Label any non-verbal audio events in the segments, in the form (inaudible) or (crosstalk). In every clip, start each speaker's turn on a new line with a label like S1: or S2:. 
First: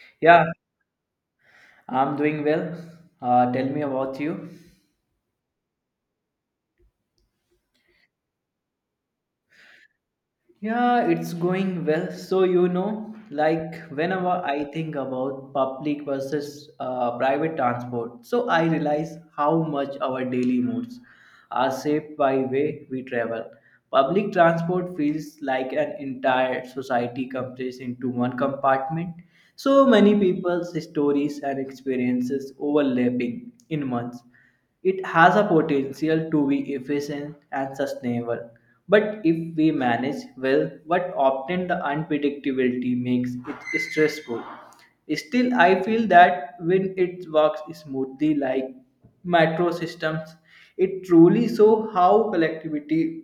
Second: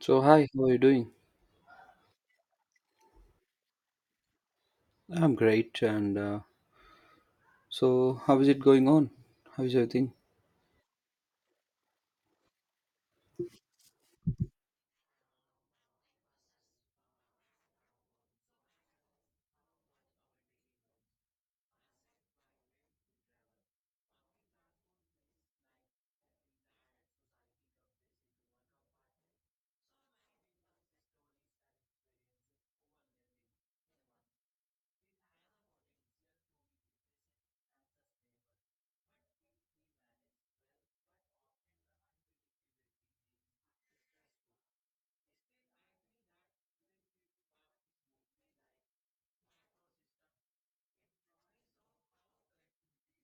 S1: So,
S2: Yeah,
S1: hi, how are you doing?
S2: I'm doing well. Tell me about you.
S1: I'm great. How is it going on? How is everything?
S2: Yeah, it's going well. So, you know, like whenever I think about public versus private transport, so I realize how much our daily moods are shaped by way we travel. Public transport feels like an entire society compressed into one compartment. So many people's stories and experiences overlapping in months. It has a potential to be efficient and sustainable. But if we manage well, but often the unpredictability makes it stressful. Still, I feel that when it works smoothly like metro systems, it truly shows how collectivity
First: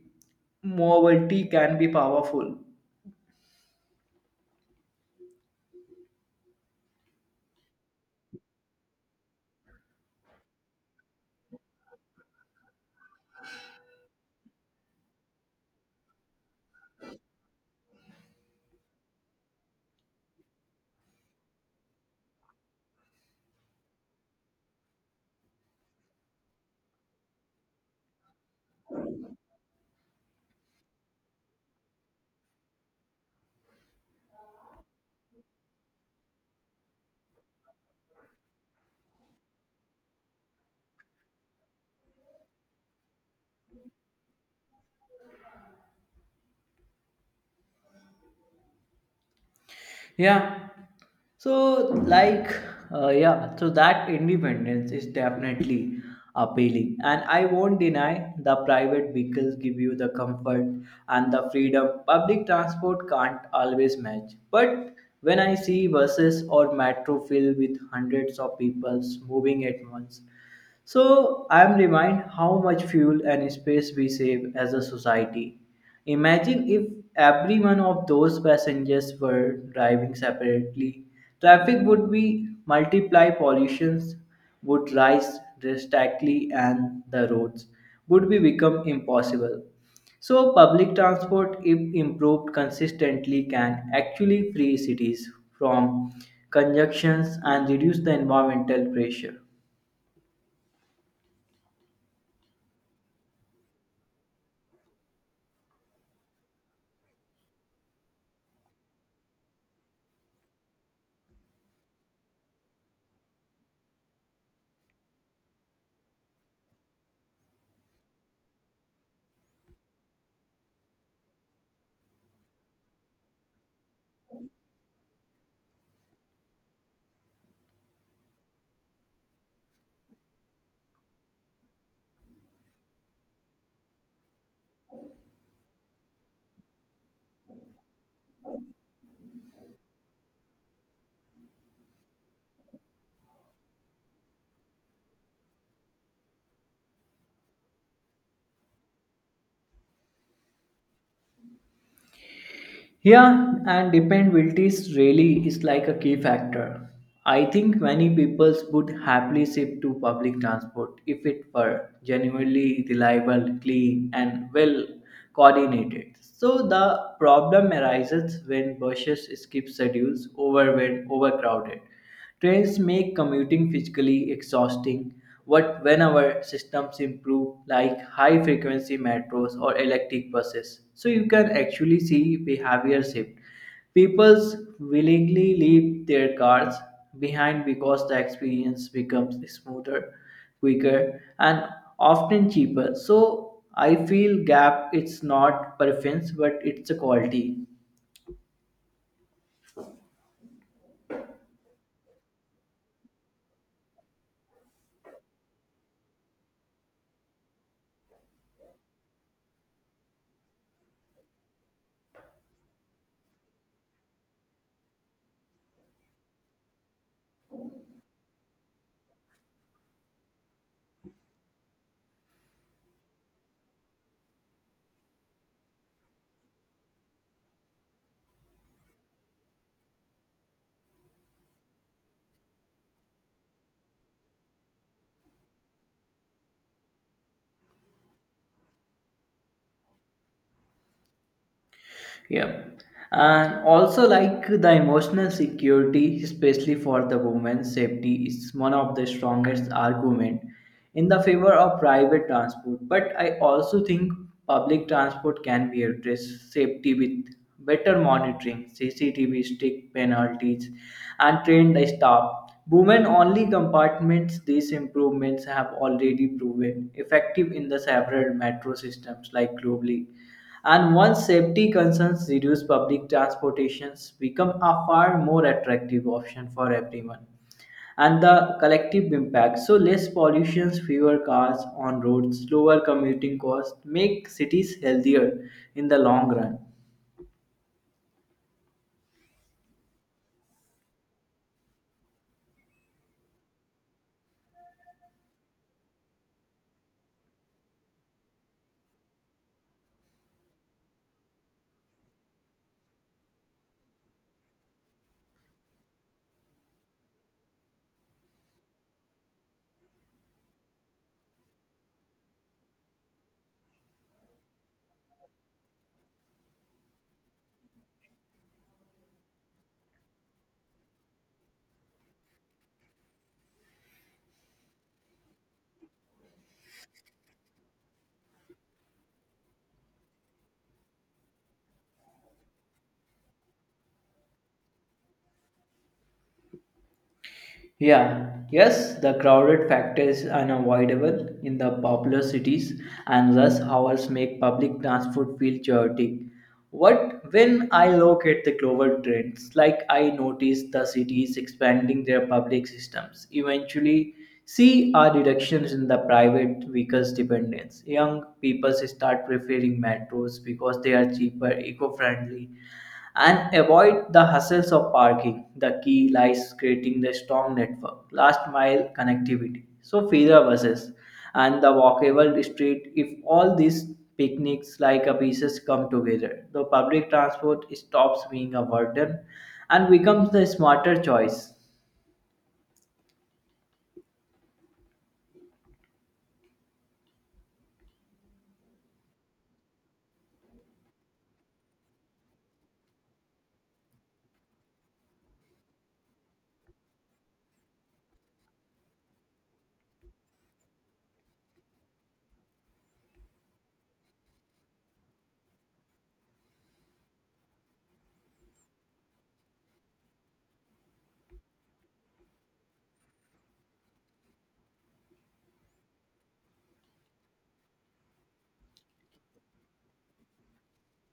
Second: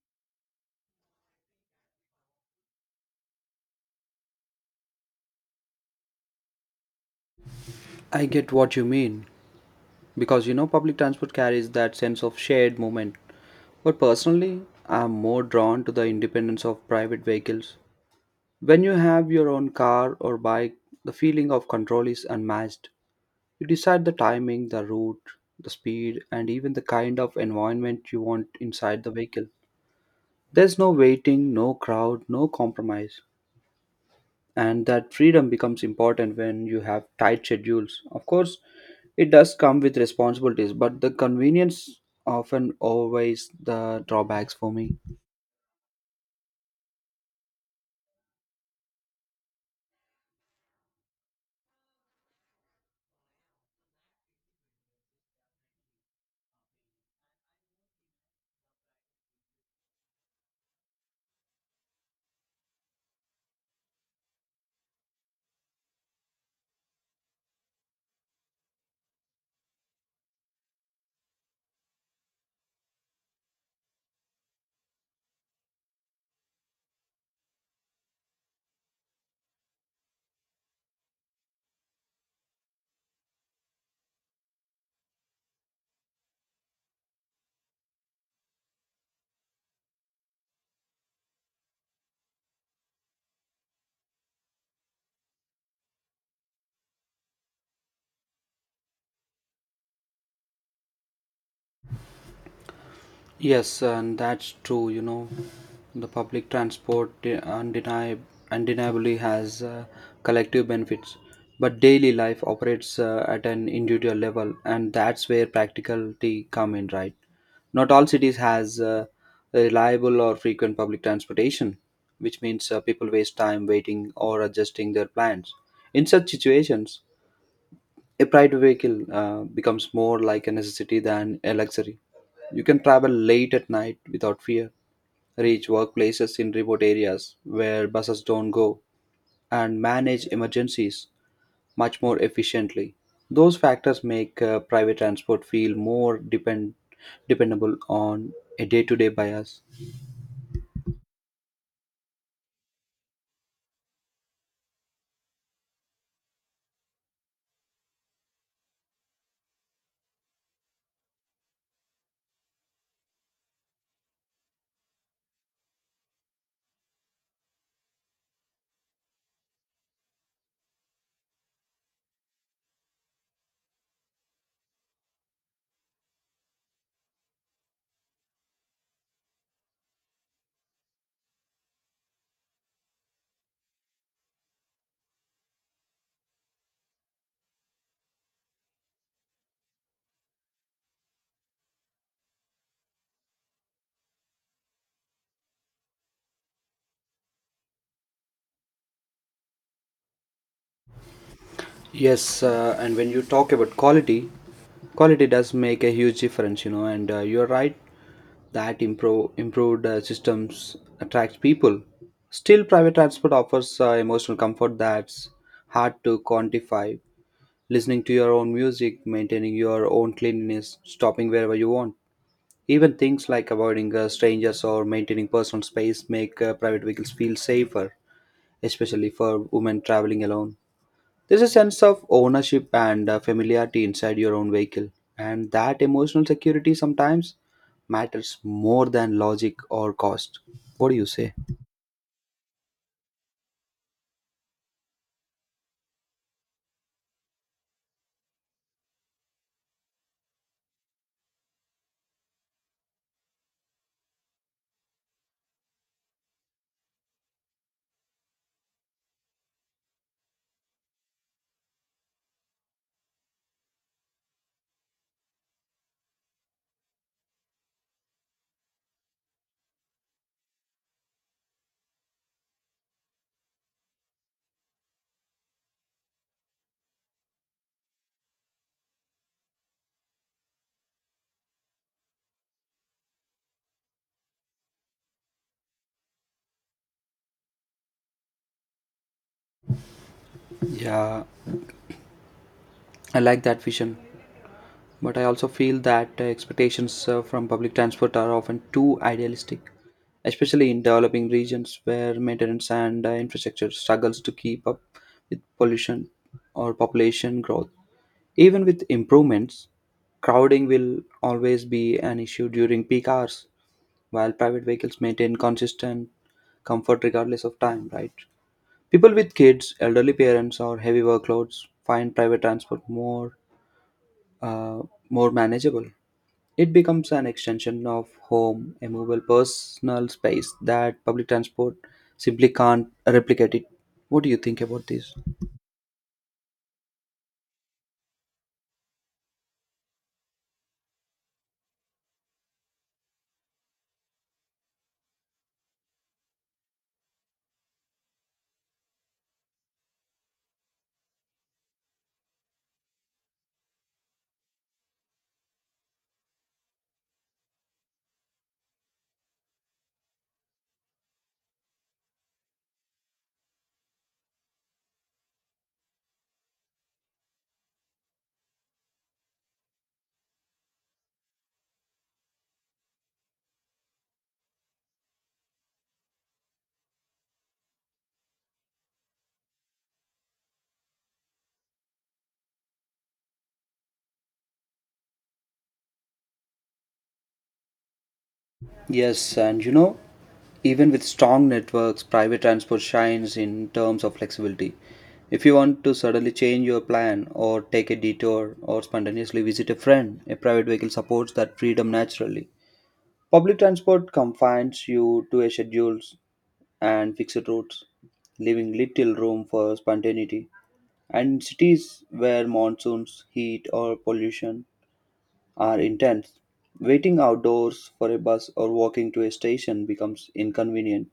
S2: mobility can be powerful.
S1: I get what you mean because you know, public transport carries that sense of shared moment. But personally, I'm more drawn to the independence of private vehicles. When you have your own car or bike, the feeling of control is unmatched. You decide the timing, the route, the speed, and even the kind of environment you want inside the vehicle. There's no waiting, no crowd, no compromise. And that freedom becomes important when you have tight schedules. Of course, it does come with responsibilities, but the convenience often outweighs the drawbacks for me.
S2: Yeah, So, like, yeah, so that independence is definitely appealing. And I won't deny the private vehicles give you the comfort and the freedom public transport can't always match. But when I see buses or metro filled with hundreds of people moving at once, so I am reminded how much fuel and space we save as a society. Imagine if every one of those passengers were driving separately. Traffic would be multiply, pollutions would rise drastically, and the roads would be become impossible. So public transport, if improved consistently, can actually free cities from conjunctions and reduce the environmental pressure.
S1: Yes, and that's true. You know, the public transport undeniably has collective benefits, but daily life operates at an individual level, and that's where practicality come in, right? Not all cities has reliable or frequent public transportation, which means people waste time waiting or adjusting their plans. In such situations, a private vehicle becomes more like a necessity than a luxury. You can travel late at night without fear, reach workplaces in remote areas where buses don't go, and manage emergencies much more efficiently. Those factors make private transport feel dependable on a day to day bias.
S2: Yeah, and dependabilities really is like a key factor. I think many people would happily shift to public transport if it were genuinely reliable, clean, and well coordinated. So the problem arises when buses skip schedules, overwhelmed, overcrowded trains make commuting physically exhausting, but when our systems improve, like high frequency metros or electric buses, so you can actually see behavior shift. People willingly leave their cars behind because the experience becomes smoother, quicker, and often cheaper. So I feel gap it's not preference but it's a quality.
S1: Yes, and when you talk about quality, quality does make a huge difference, you know, and you're right that improved systems attract people. Still, private transport offers emotional comfort that's hard to quantify. Listening to your own music, maintaining your own cleanliness, stopping wherever you want. Even things like avoiding strangers or maintaining personal space make private vehicles feel safer, especially for women traveling alone. There's a sense of ownership and familiarity inside your own vehicle, and that emotional security sometimes matters more than logic or cost. What do you say?
S2: Yeah. And also, like the emotional security, especially for the women's safety, is one of the strongest argument in the favor of private transport. But I also think public transport can be addressed safety with better monitoring, CCTV, strict penalties, and trained staff. Women only compartments, these improvements have already proven effective in the several metro systems like globally. And once safety concerns reduce, public transportations become a far more attractive option for everyone. And the collective impact so, less pollution, fewer cars on roads, lower commuting costs make cities healthier in the long run.
S1: Yeah, I like that vision, but I also feel that expectations from public transport are often too idealistic, especially in developing regions where maintenance and infrastructure struggles to keep up with pollution or population growth. Even with improvements, crowding will always be an issue during peak hours, while private vehicles maintain consistent comfort regardless of time, right? People with kids, elderly parents, or heavy workloads find private transport uh, more manageable. It becomes an extension of home, a movable personal space that public transport simply can't replicate it. What do you think about this?
S2: Yeah, yes, the crowded factor is unavoidable in the popular cities, and rush hours make public transport feel chaotic. What when I look at the global trends, like I notice the cities expanding their public systems, eventually see a reductions in the private vehicles dependence. Young people start preferring metros because they are cheaper, eco-friendly, and avoid the hassles of parking. The key lies creating the strong network, last mile connectivity. So feeder buses and the walkable street. If all these picnics like a pieces come together, the public transport stops being a burden and becomes the smarter choice.
S1: Yes, and you know, even with strong networks, private transport shines in terms of flexibility. If you want to suddenly change your plan or take a detour or spontaneously visit a friend, a private vehicle supports that freedom naturally. Public transport confines you to a schedules and fixed routes, leaving little room for spontaneity. And cities where monsoons, heat, or pollution are intense. Waiting outdoors for a bus or walking to a station becomes inconvenient.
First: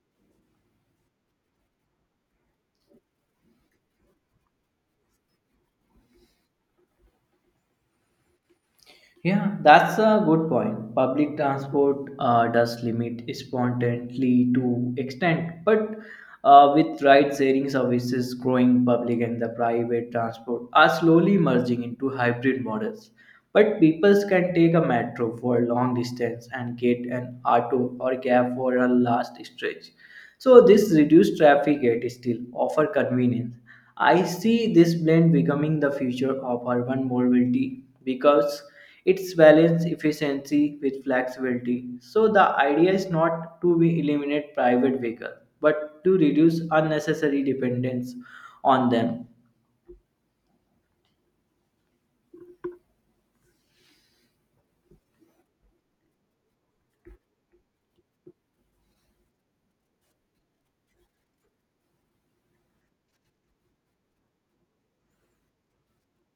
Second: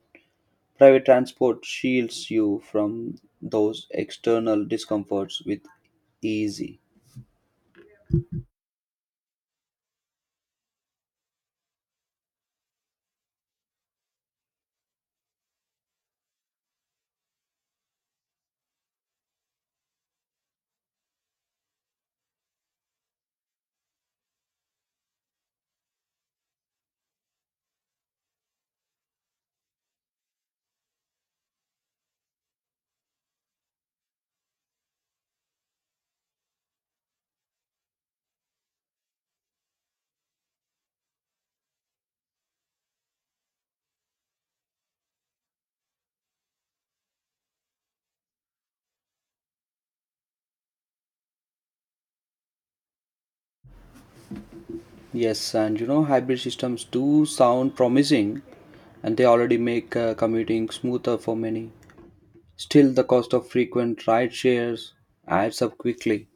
S1: Private transport shields you from those external discomforts with easy.
S2: Yeah, that's a good point. Public transport does limit spontaneously to extent, but with ride-sharing services growing, public and the private transport are slowly merging into hybrid models. But people can take a metro for a long distance and get an auto or cab for a last stretch. So this reduced traffic yet still offer convenience. I see this blend becoming the future of urban mobility because it's balance efficiency with flexibility. So the idea is not to be eliminate private vehicle but to reduce unnecessary dependence on them.
S1: Yes, and you know, hybrid systems do sound promising and they already make commuting smoother for many. Still, the cost of frequent ride shares adds up quickly,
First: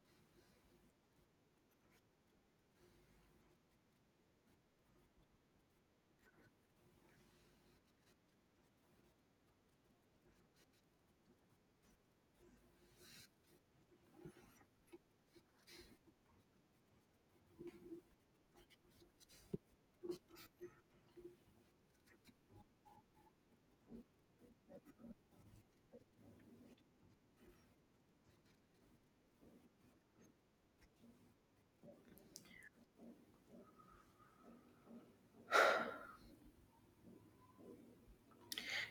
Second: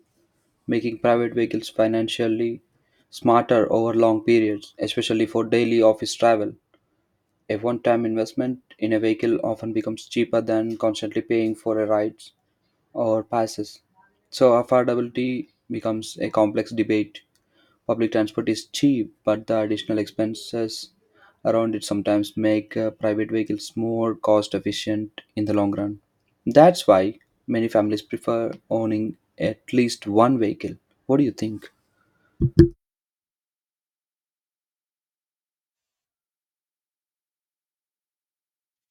S1: making private vehicles financially smarter over long periods, especially for daily office travel. A one-time investment in a vehicle often becomes cheaper than constantly paying for a rides or passes. So affordability becomes a complex debate. Public transport is cheap, but the additional expenses around it sometimes make private vehicles more cost efficient in the long run. That's why many families prefer owning at least one vehicle. What do you think?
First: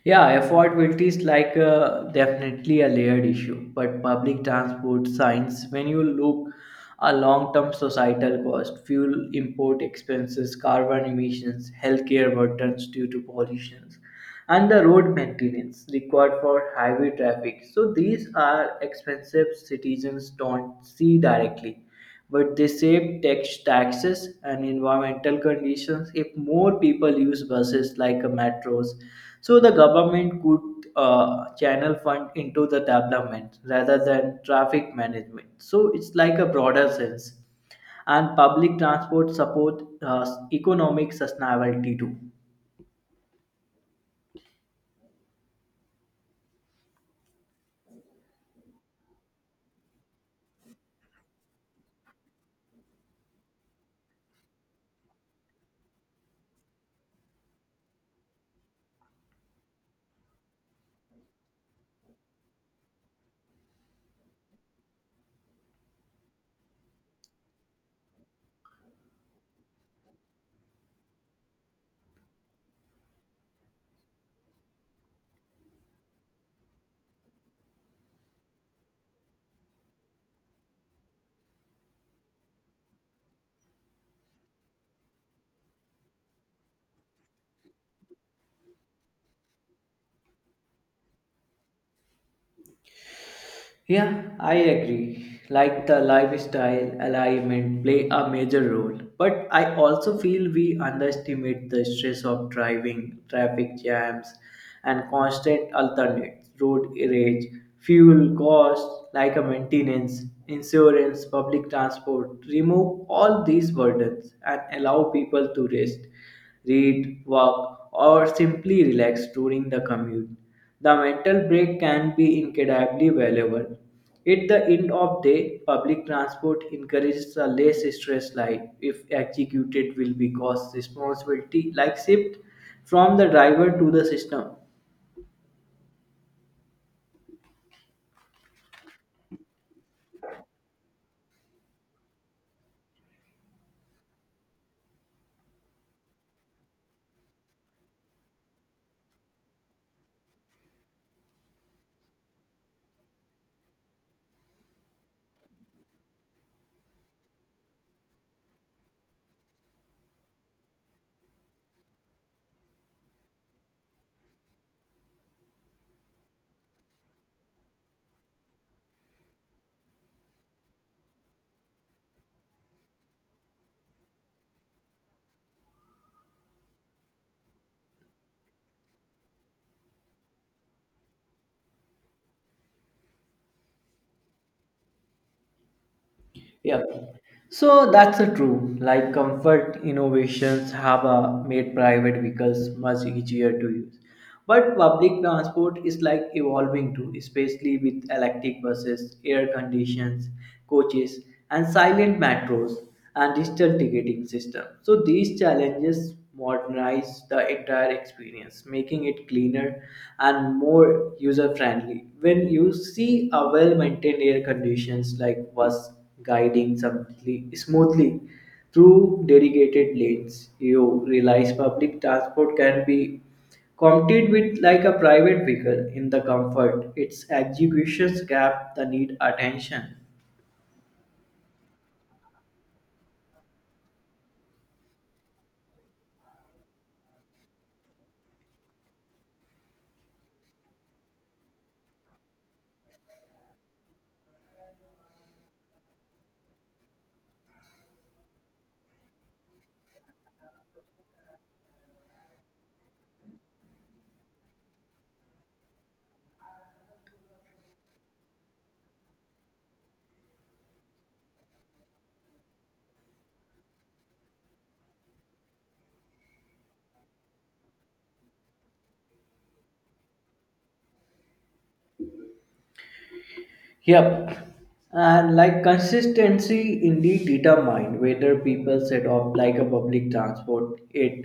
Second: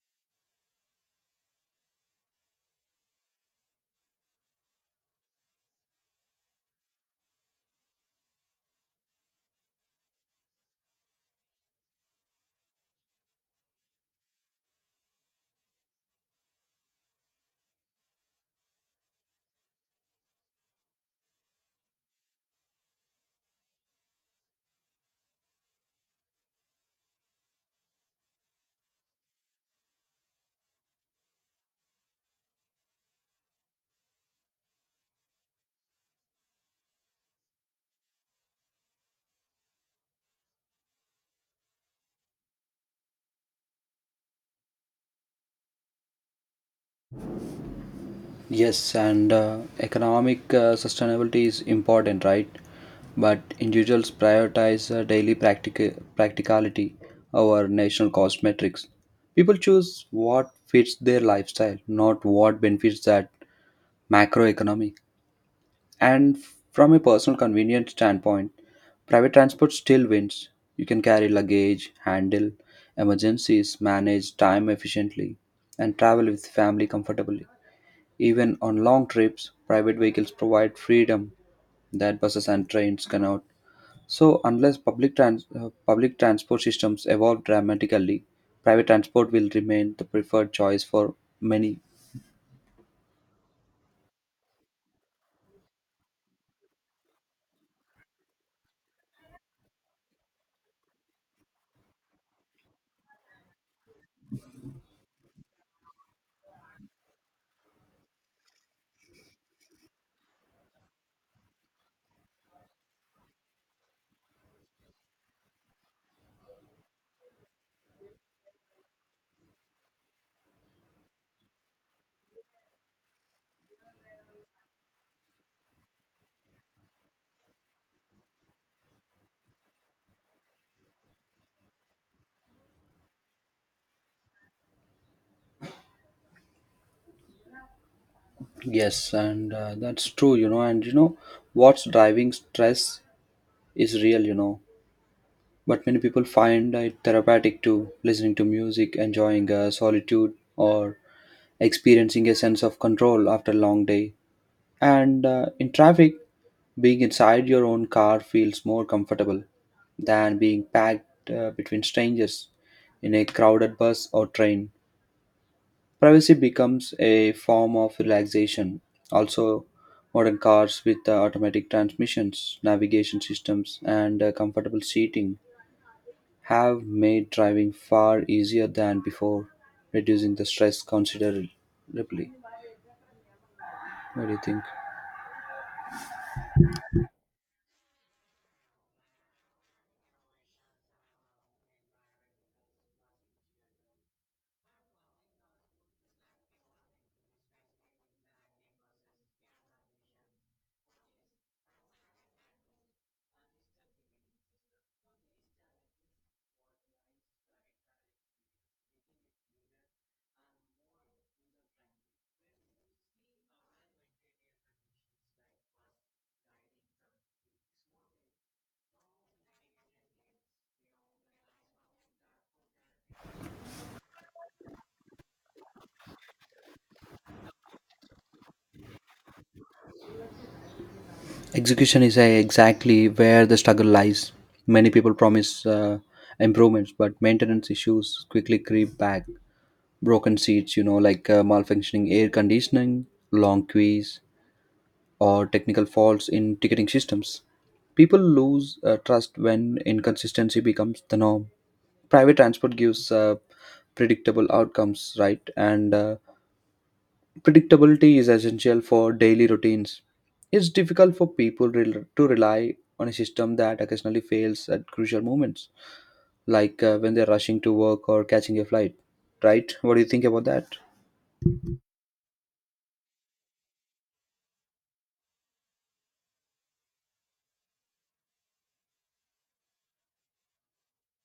S2: Yeah, affordability is like definitely a layered issue, but public transport signs, when you look a long-term societal cost, fuel import expenses, carbon emissions, healthcare burdens due to pollutions, and the road maintenance required for highway traffic. So these are expensive citizens don't see directly but they save taxes and environmental conditions if more people use buses like metros. So the government could channel fund into the development rather than traffic management. So it's like a broader sense, and public transport support economic sustainability too.
S1: Yes, and Economic sustainability is important, right? But individuals prioritize daily practicality over national cost metrics. People choose what fits their lifestyle, not what benefits that macroeconomy. And from a personal convenience standpoint, private transport still wins. You can carry luggage, handle emergencies, manage time efficiently, and travel with family comfortably. Even on long trips, private vehicles provide freedom that buses and trains cannot. So, unless public transport systems evolve dramatically, private transport will remain the preferred choice for many.
S2: Yeah, I agree. Like the lifestyle alignment play a major role, but I also feel we underestimate the stress of driving, traffic jams, and constant alternate road rage, fuel costs like a maintenance, insurance, public transport. Remove all these burdens and allow people to rest read, walk, or simply relax during the commute. The mental break can be incredibly valuable. At the end of day, public transport encourages a less stress life if executed will because responsibility like shift from the driver to the system.
S1: Yes, and That's true, you know. And you know, what's driving stress is real, you know. But many people find it therapeutic to listening to music, enjoying solitude, or experiencing a sense of control after a long day. And in traffic, being inside your own car feels more comfortable than being packed between strangers in a crowded bus or train. Privacy becomes a form of relaxation. Also, modern cars with automatic transmissions, navigation systems, and comfortable seating have made driving far easier than before, reducing the stress considerably. What do you think?
S2: Yeah. So that's a true. Like comfort innovations have made private vehicles much easier to use. But public transport is like evolving too, especially with electric buses, air conditions, coaches, and silent metros and digital ticketing system. So these challenges modernize the entire experience, making it cleaner and more user friendly. When you see a well maintained air conditions like bus guiding smoothly through dedicated lanes. You realize public transport can be competed with like a private vehicle in the comfort. Its executions gap the need attention.
S1: Execution is exactly where the struggle lies. Many people promise improvements, but maintenance issues quickly creep back. Broken seats, you know, like malfunctioning air conditioning, long queues, or technical faults in ticketing systems. People lose trust when inconsistency becomes the norm. Private transport gives predictable outcomes, right? And Predictability is essential for daily routines. It's difficult for to rely on a system that occasionally fails at crucial moments, like when they're rushing to work or catching a flight. Right? What do you think about that?
S2: Yep, and like consistency indeed determine whether people set off like a public transport it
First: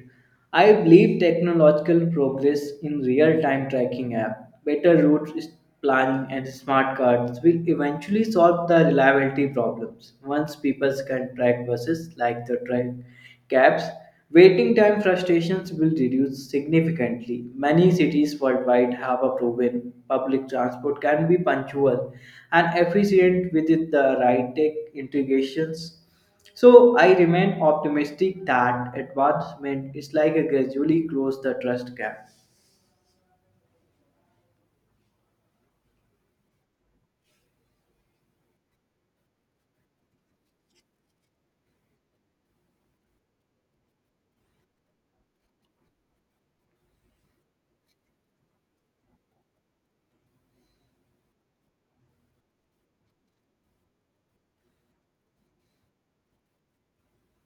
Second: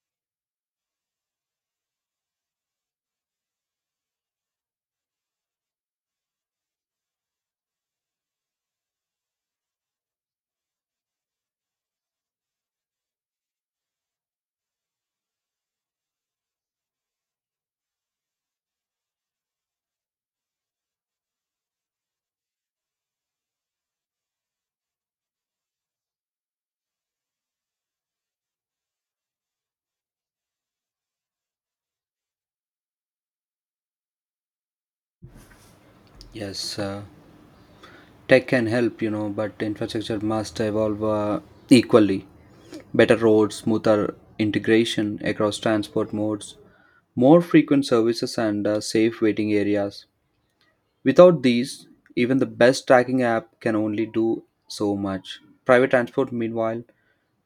S2: I believe technological progress in real time tracking app better planning and smart cards will eventually solve the reliability problems once people can track buses like the train caps, waiting time frustrations will reduce significantly. Many cities worldwide have a proven public transport can be punctual and efficient with the right tech integrations. So I remain optimistic that advancement is like a gradually close the trust gap.
S1: Yes, uh, Tech can help, you know, but infrastructure must evolve equally. Better roads, smoother integration across transport modes, more frequent services, and safe waiting areas. Without these, even the best tracking app can only do so much. Private transport, meanwhile,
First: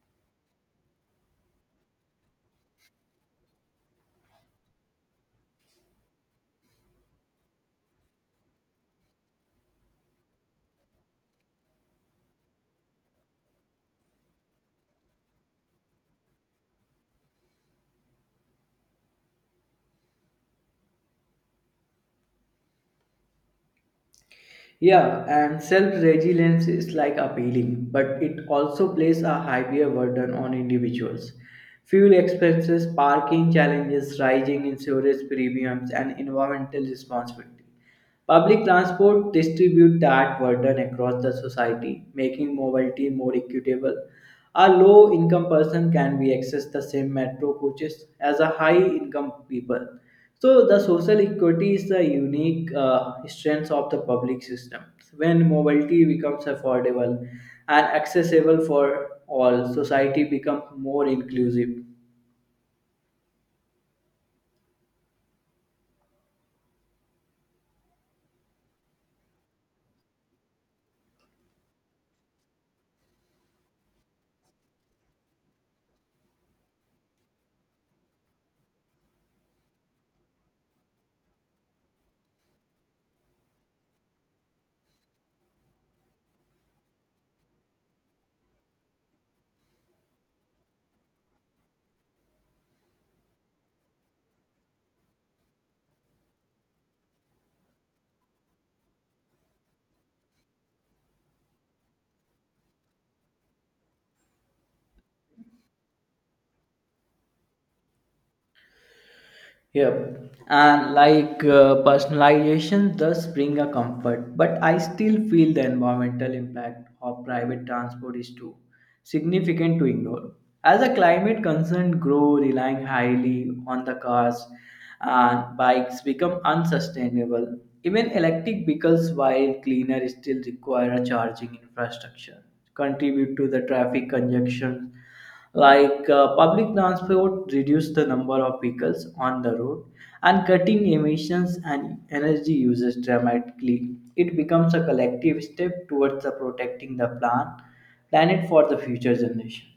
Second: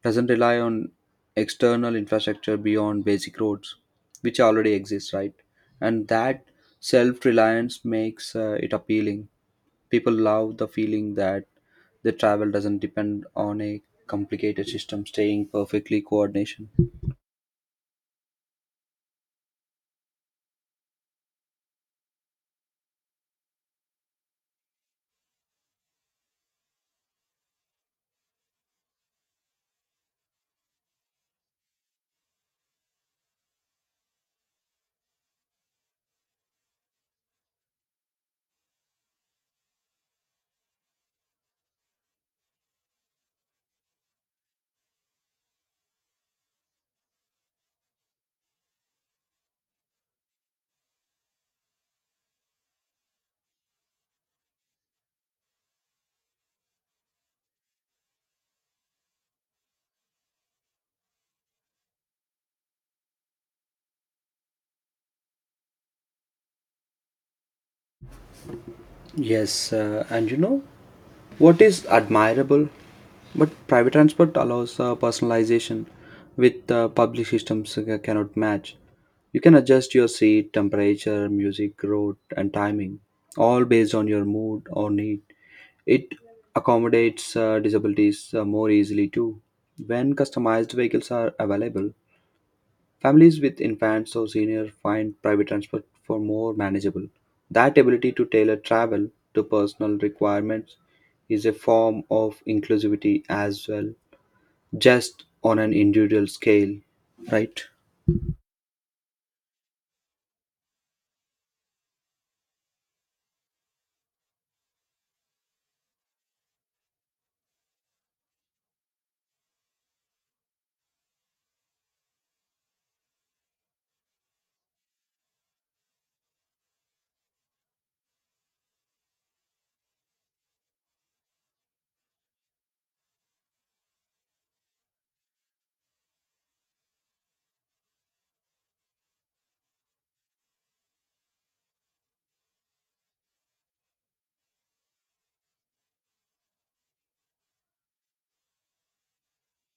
S1: doesn't rely on external infrastructure beyond basic roads, which already exist, right? And that self reliance makes it appealing. People love the feeling that the travel doesn't depend on a complicated system staying perfectly coordination.
S2: Yeah, and self-resilience is like appealing, but it also places a heavier burden on individuals. Fuel expenses, parking challenges, rising insurance premiums, and environmental responsibility. Public transport distribute that burden across the society, making mobility more equitable. A low-income person can be access the same metro coaches as a high-income people so the social equity is the unique strength of the public system. When mobility becomes affordable and accessible for all, society becomes more inclusive.
S1: Yes, uh, and you know, What is admirable, but private transport allows personalization with public systems cannot match. You can adjust your seat, temperature, music, route, and timing, all based on your mood or need. It accommodates disabilities more easily too. When customized vehicles are available, families with infants or seniors find private transport for more manageable. That ability to tailor travel to personal requirements is a form of inclusivity as well, just on an individual scale, right?
S2: Yep, and like personalization does bring a comfort but I still feel the environmental impact of private transport is too significant to ignore as a climate concern grow relying highly on the cars and bikes become unsustainable even electric vehicles while cleaner still require a charging infrastructure contribute to the traffic congestion like public transport reduce the number of vehicles on the road and cutting emissions and energy uses dramatically it becomes a collective step towards the protecting the planet for the future generation.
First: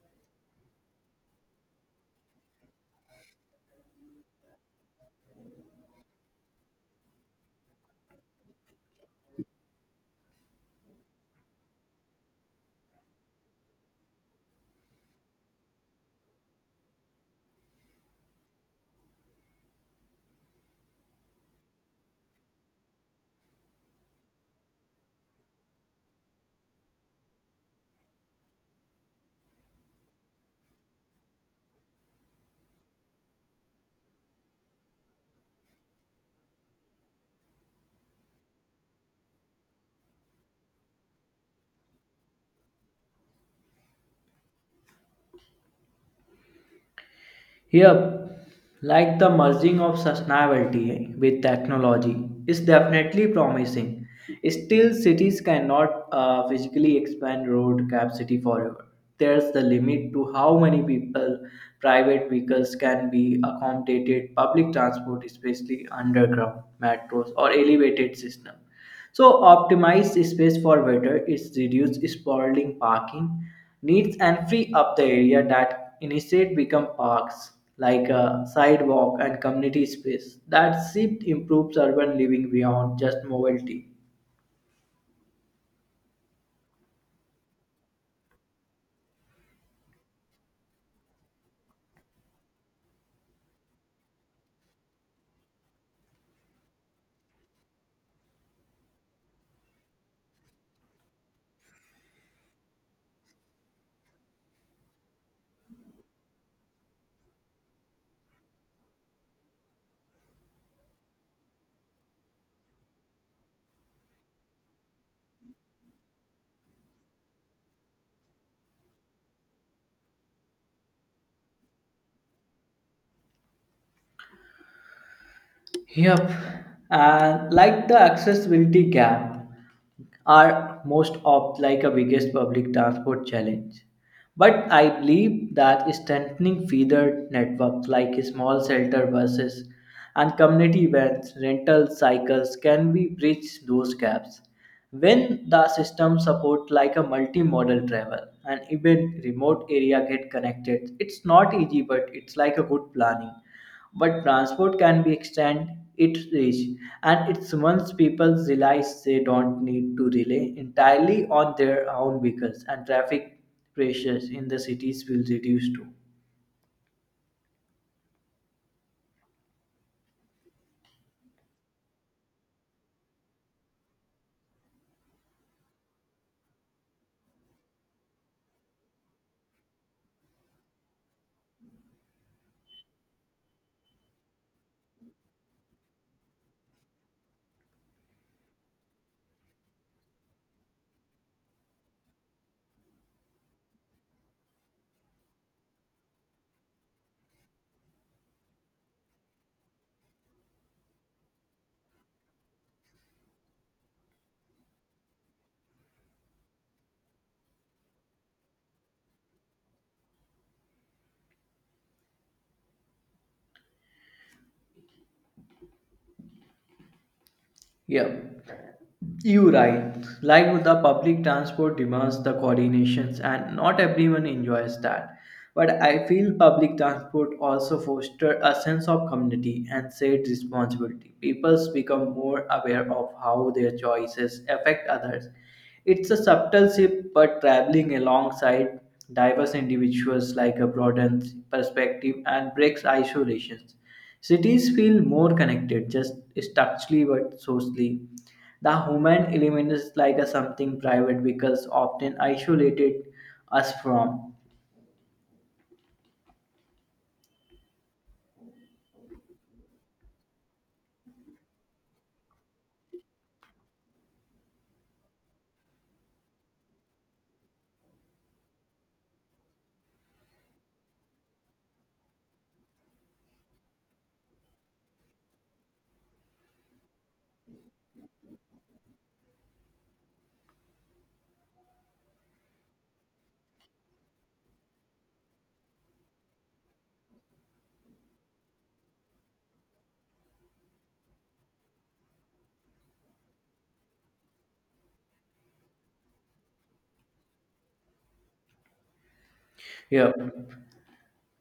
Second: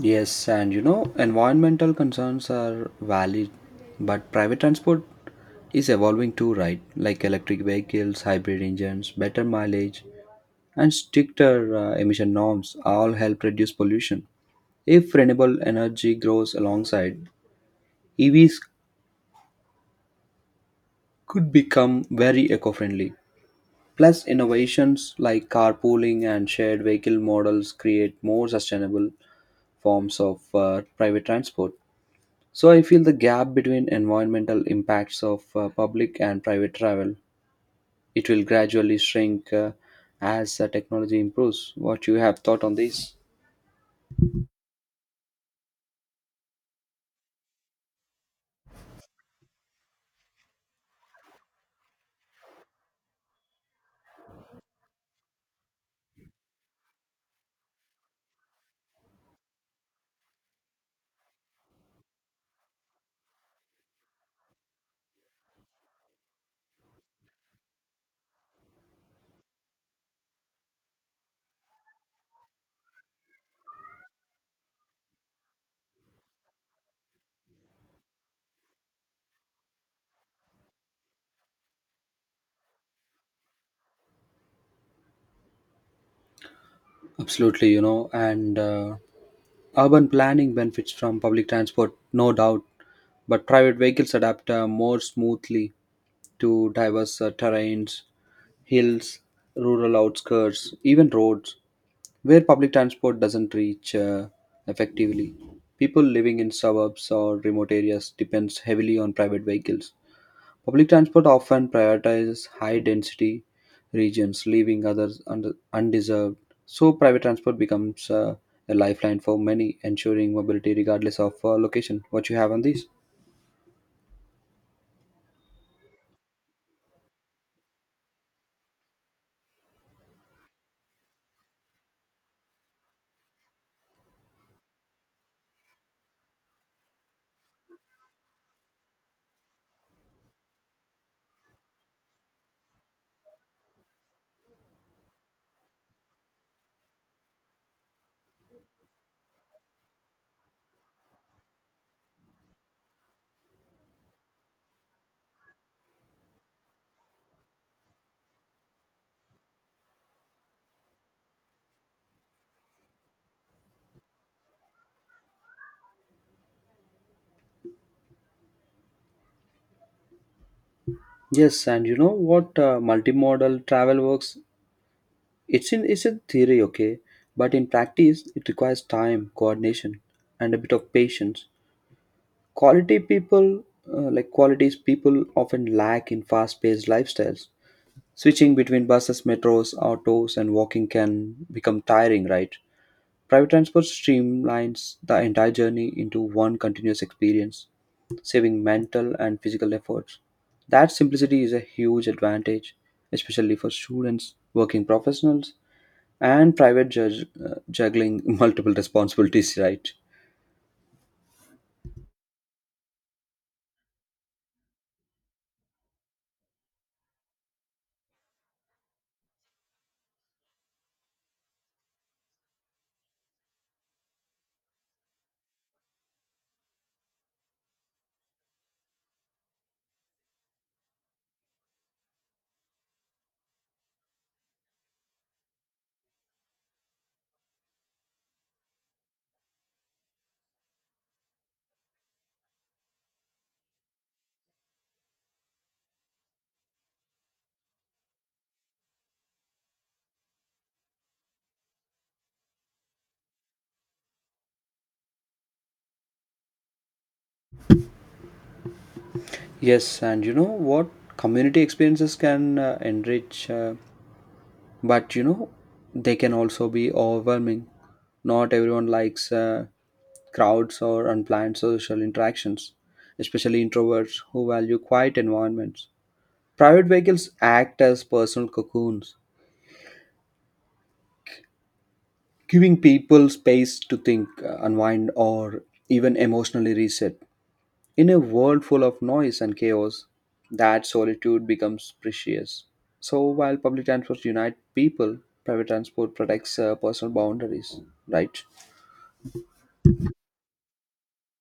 S1: Yes, and you know, environmental concerns are valid, but private transport is evolving too, right? Like electric vehicles, hybrid engines, better mileage, and stricter emission norms all help reduce pollution. If renewable energy grows alongside, EVs could become very eco friendly. Plus, innovations like carpooling and shared vehicle models create more sustainable forms of private transport. So, I feel the gap between environmental impacts of public and private travel it will gradually shrink as technology improves. What you have thought on this?
S2: Yep, like the merging of sustainability with technology is definitely promising. Still, cities cannot physically expand road capacity forever. There's the limit to how many people private vehicles can be accommodated public transport, especially underground metros or elevated system. So optimize space for water is reduce sprawling parking needs and free up the area that instead become parks like a sidewalk and community space. That shift improves urban living beyond just mobility.
S1: Absolutely, you know, and urban planning benefits from public transport, no doubt, but private vehicles adapt more smoothly to diverse terrains, hills, rural outskirts, even roads, where public transport doesn't reach effectively. People living in suburbs or remote areas depends heavily on private vehicles. Public transport often prioritizes high-density regions, leaving others undeserved, so private transport becomes a lifeline for many, ensuring mobility regardless of location. What you have on this?
S2: Yep. Like the accessibility gap are most of like a biggest public transport challenge. But I believe that strengthening feeder networks like small shelter buses and community vans, rental cycles can be bridge those gaps. When the system support like a multimodal travel and even remote area get connected, it's not easy but it's like a good planning but transport can be extend its reach and it's once people realize they don't need to rely entirely on their own vehicles and traffic pressures in the cities will reduce too.
S1: Yes, and you know what multimodal travel works? It's in theory, okay, but in practice, it requires time, coordination, and a bit of patience. Quality people, qualities people, often lack in fast-paced lifestyles. Switching between buses, metros, autos, and walking can become tiring, right? Private transport streamlines the entire journey into one continuous experience, saving mental and physical efforts. That simplicity is a huge advantage, especially for students, working professionals, and private judge, juggling (laughs) multiple responsibilities, right?
S2: Yeah, you right. Like with the public transport demands the coordinations and not everyone enjoys that. But I feel public transport also foster a sense of community and shared responsibility. People become more aware of how their choices affect others. It's a subtle shift, but traveling alongside diverse individuals like a broadens perspective and breaks isolations. Cities feel more connected, just structurally but socially the human element is like a something private because often isolated us from
S1: Yes, and you know what? Community experiences can enrich. But you know, they can also be overwhelming. Not everyone likes crowds or unplanned social interactions, especially introverts who value quiet environments. Private vehicles act as personal cocoons, giving people space to think, unwind, or even emotionally reset. In a world full of noise and chaos, that solitude becomes precious. So while public transport unites people, private transport protects personal boundaries, right?
S2: here.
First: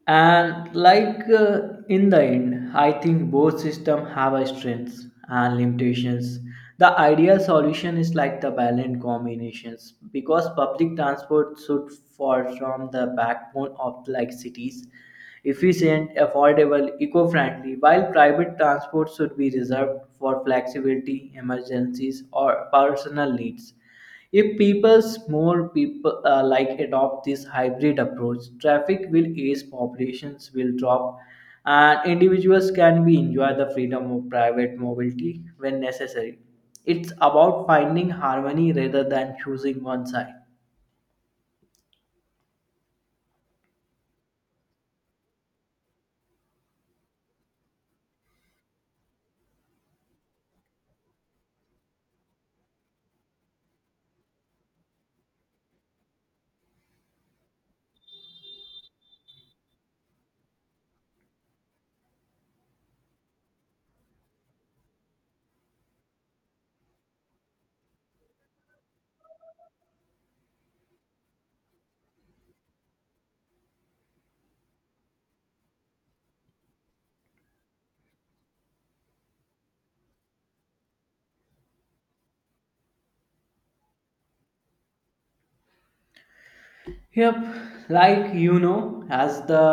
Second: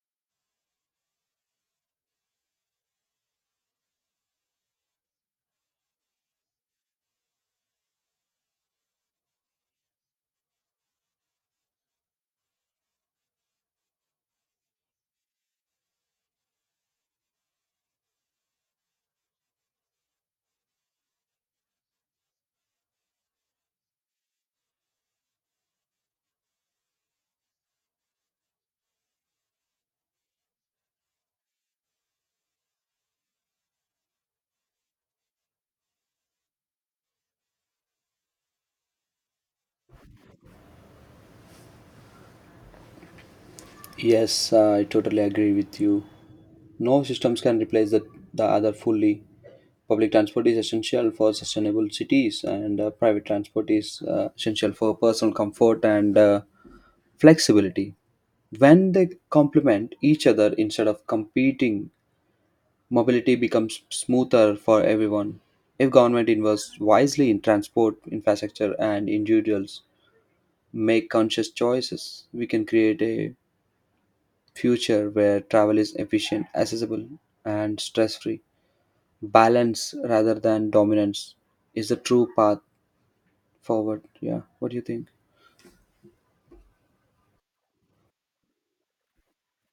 S2: And like in the end I think both system have a strengths and limitations the ideal solution is like the balanced combinations because public transport should form the backbone of like cities efficient affordable eco-friendly while private transport should be reserved for flexibility emergencies or personal needs if people's more people like adopt this hybrid approach, traffic will ease, populations will drop, and individuals can be enjoy the freedom of private mobility when necessary. It's about finding harmony rather than choosing one side.
S1: Yes, I totally agree with you. No systems can replace the other fully. Public transport is essential for sustainable cities, and private transport is essential for personal comfort and flexibility. When they complement each other instead of competing, mobility becomes smoother for everyone. If government invests wisely in transport infrastructure and individuals make conscious choices, we can create a future where travel is efficient, accessible, and stress free. Balance rather than dominance is the true path forward. Yeah, what do you think?
S2: Yep, like you know, as the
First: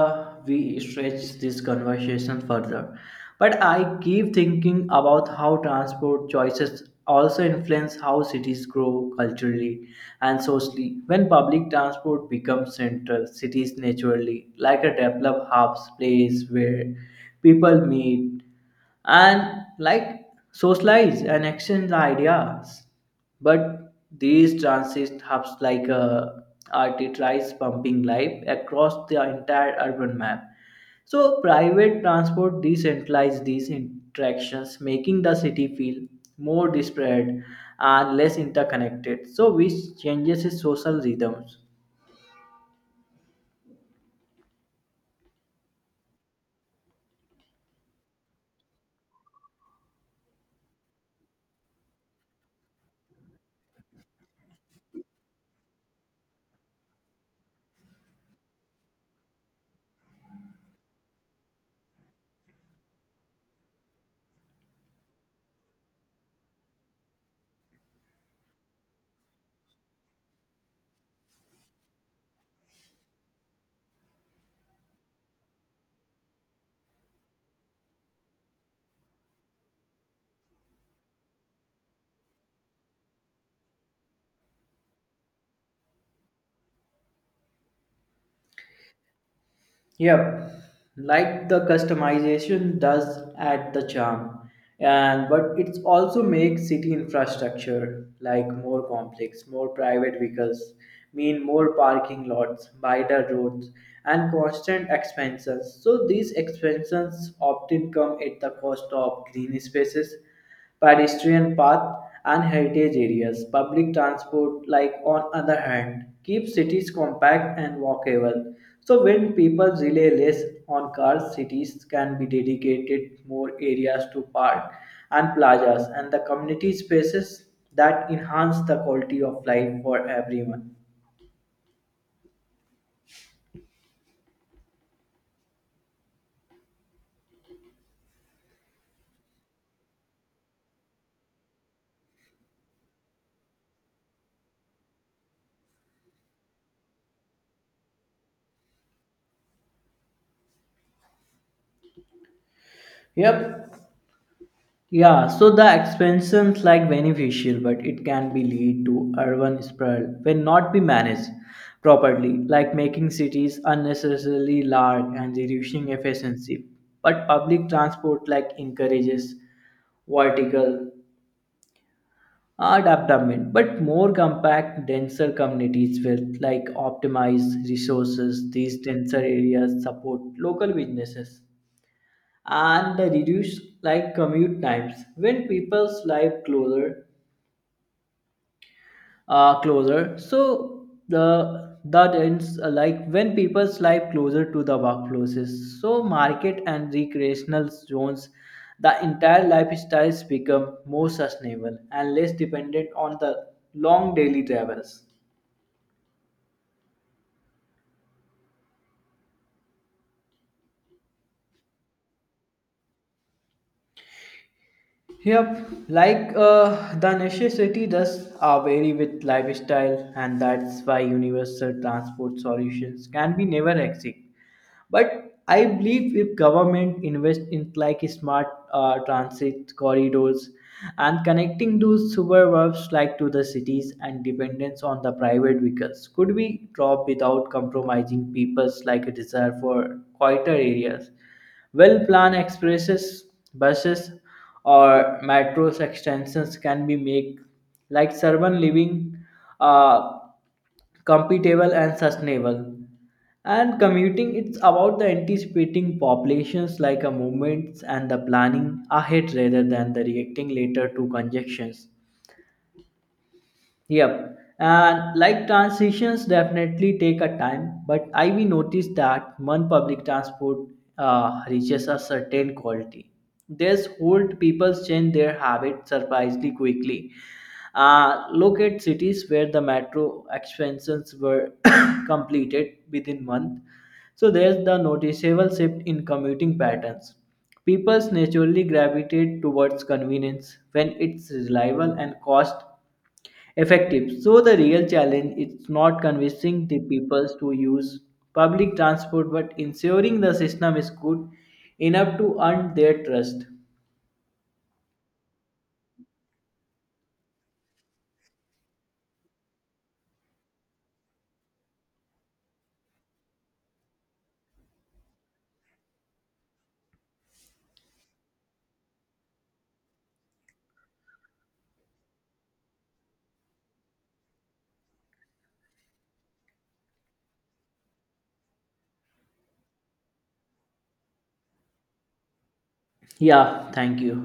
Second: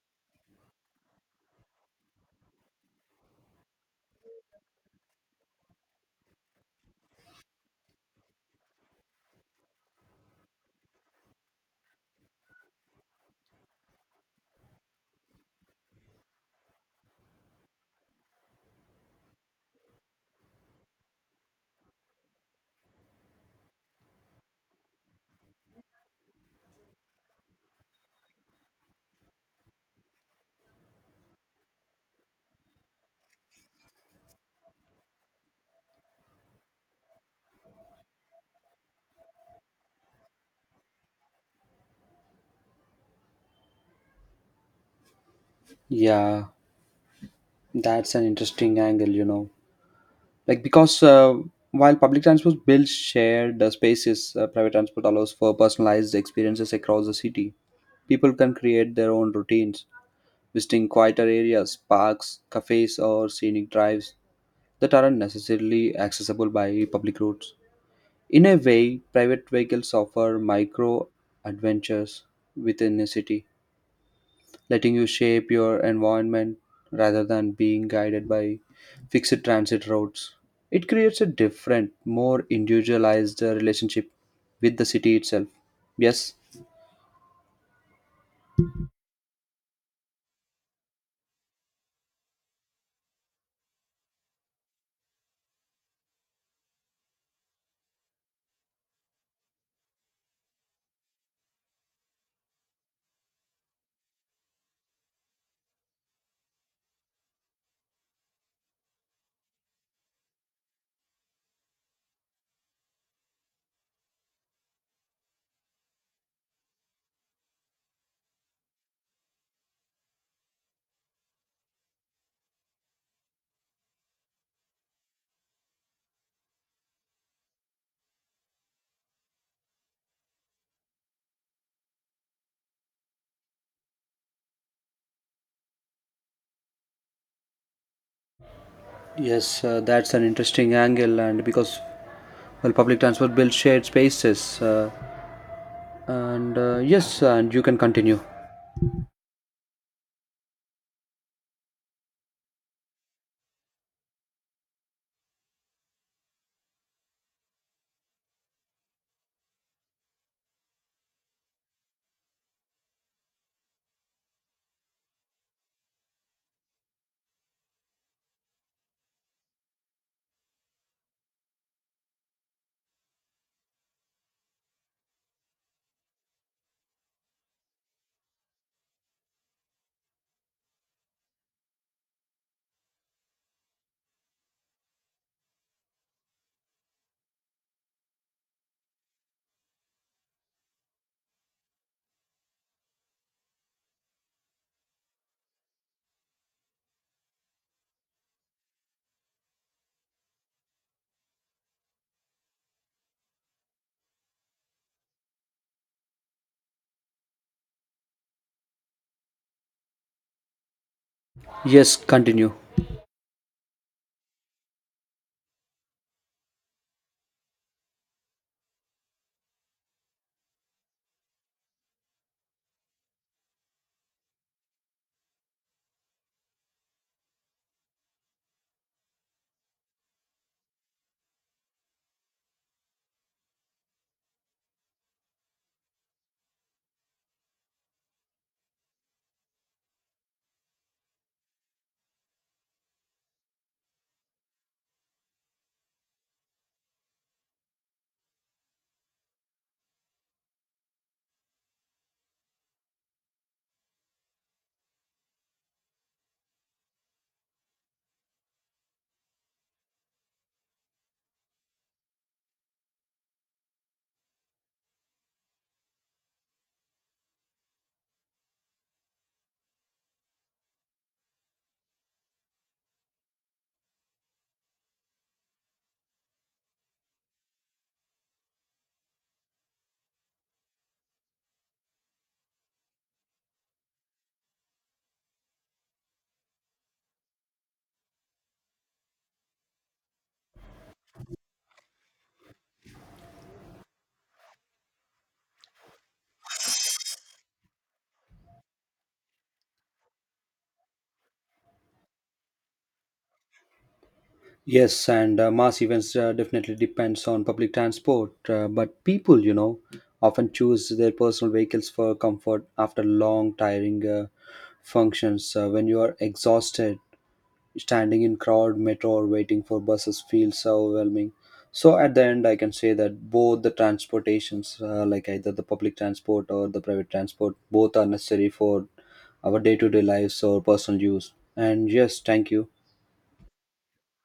S2: we stretch this conversation further, but I keep thinking about how transport choices also influence how cities grow culturally and socially. When public transport becomes central, cities naturally, like a developed hubs place where people meet, and like socialize and exchange the ideas but these transit hubs like arteries pumping life across the entire urban map so private transport decentralized these interactions making the city feel more disparate and less interconnected so which changes its social rhythms.
S1: Yeah, that's an interesting angle, you know. Like, because while public transport builds shared spaces, private transport allows for personalized experiences across the city. People can create their own routines, visiting quieter areas, parks, cafes, or scenic drives that aren't necessarily accessible by public roads. In a way, private vehicles offer micro adventures within a city, letting you shape your environment rather than being guided by fixed transit routes. It creates a different, more individualized relationship with the city itself. Yes,
S2: Yep, like the customization does add the charm, and but it also makes city infrastructure like more complex, more private vehicles, mean more parking lots, wider roads, and constant expenses. So these expenses often come at the cost of green spaces pedestrian paths, and heritage areas. Public transport, like on other hand, keeps cities compact and walkable. So when people rely less on cars, cities can be dedicated more areas to parks and plazas and the community spaces that enhance the quality of life for everyone.
S1: yes, that's an interesting angle, and because well, public transport builds shared spaces, and yes, and you can continue.
S2: Yep, Yeah, so the expansions like beneficial, but it can be lead to urban sprawl when not be managed properly, like making cities unnecessarily large and reducing efficiency. But public transport like encourages vertical development, but more compact, denser communities with like optimized resources. These denser areas support local businesses and reduce like commute times when people's live closer so the that ends like when people's live closer to the workplaces so market and recreational zones the entire lifestyles become more sustainable and less dependent on the long daily travels.
S1: Yes, continue.
S2: Yep, like the necessity does vary with lifestyle, and that's why universal transport solutions can be never exist. But I believe if government invest in like smart transit corridors and connecting those suburbs like to the cities and dependence on the private vehicles could be dropped without compromising people's like a desire for quieter areas. Well planned expresses, buses, or metros extensions can be made like urban living uh, compatible and sustainable and commuting it's about the anticipating populations like a movements and the planning ahead rather than the reacting later to conjunctions. Yep. And like transitions definitely take a time, but I we noticed that when public transport reaches a certain quality, this hold people change their habits surprisingly quickly locate cities where the metro expansions were (coughs) completed within month. So there's the noticeable shift in commuting patterns. People naturally gravitate towards convenience when it's reliable and cost effective. So the real challenge is not convincing the people to use public transport but ensuring the system is good enough to earn their trust.
S1: Yes, and Mass events definitely depends on public transport, but people, you know, often choose their personal vehicles for comfort after long, tiring functions. When you are exhausted, standing in crowd, metro, or waiting for buses feels so overwhelming. So at the end, I can say that both the transportations, like either the public transport or the private transport, both are necessary for our day-to-day lives or personal use. And yes, thank you.
S2: Yeah, thank you.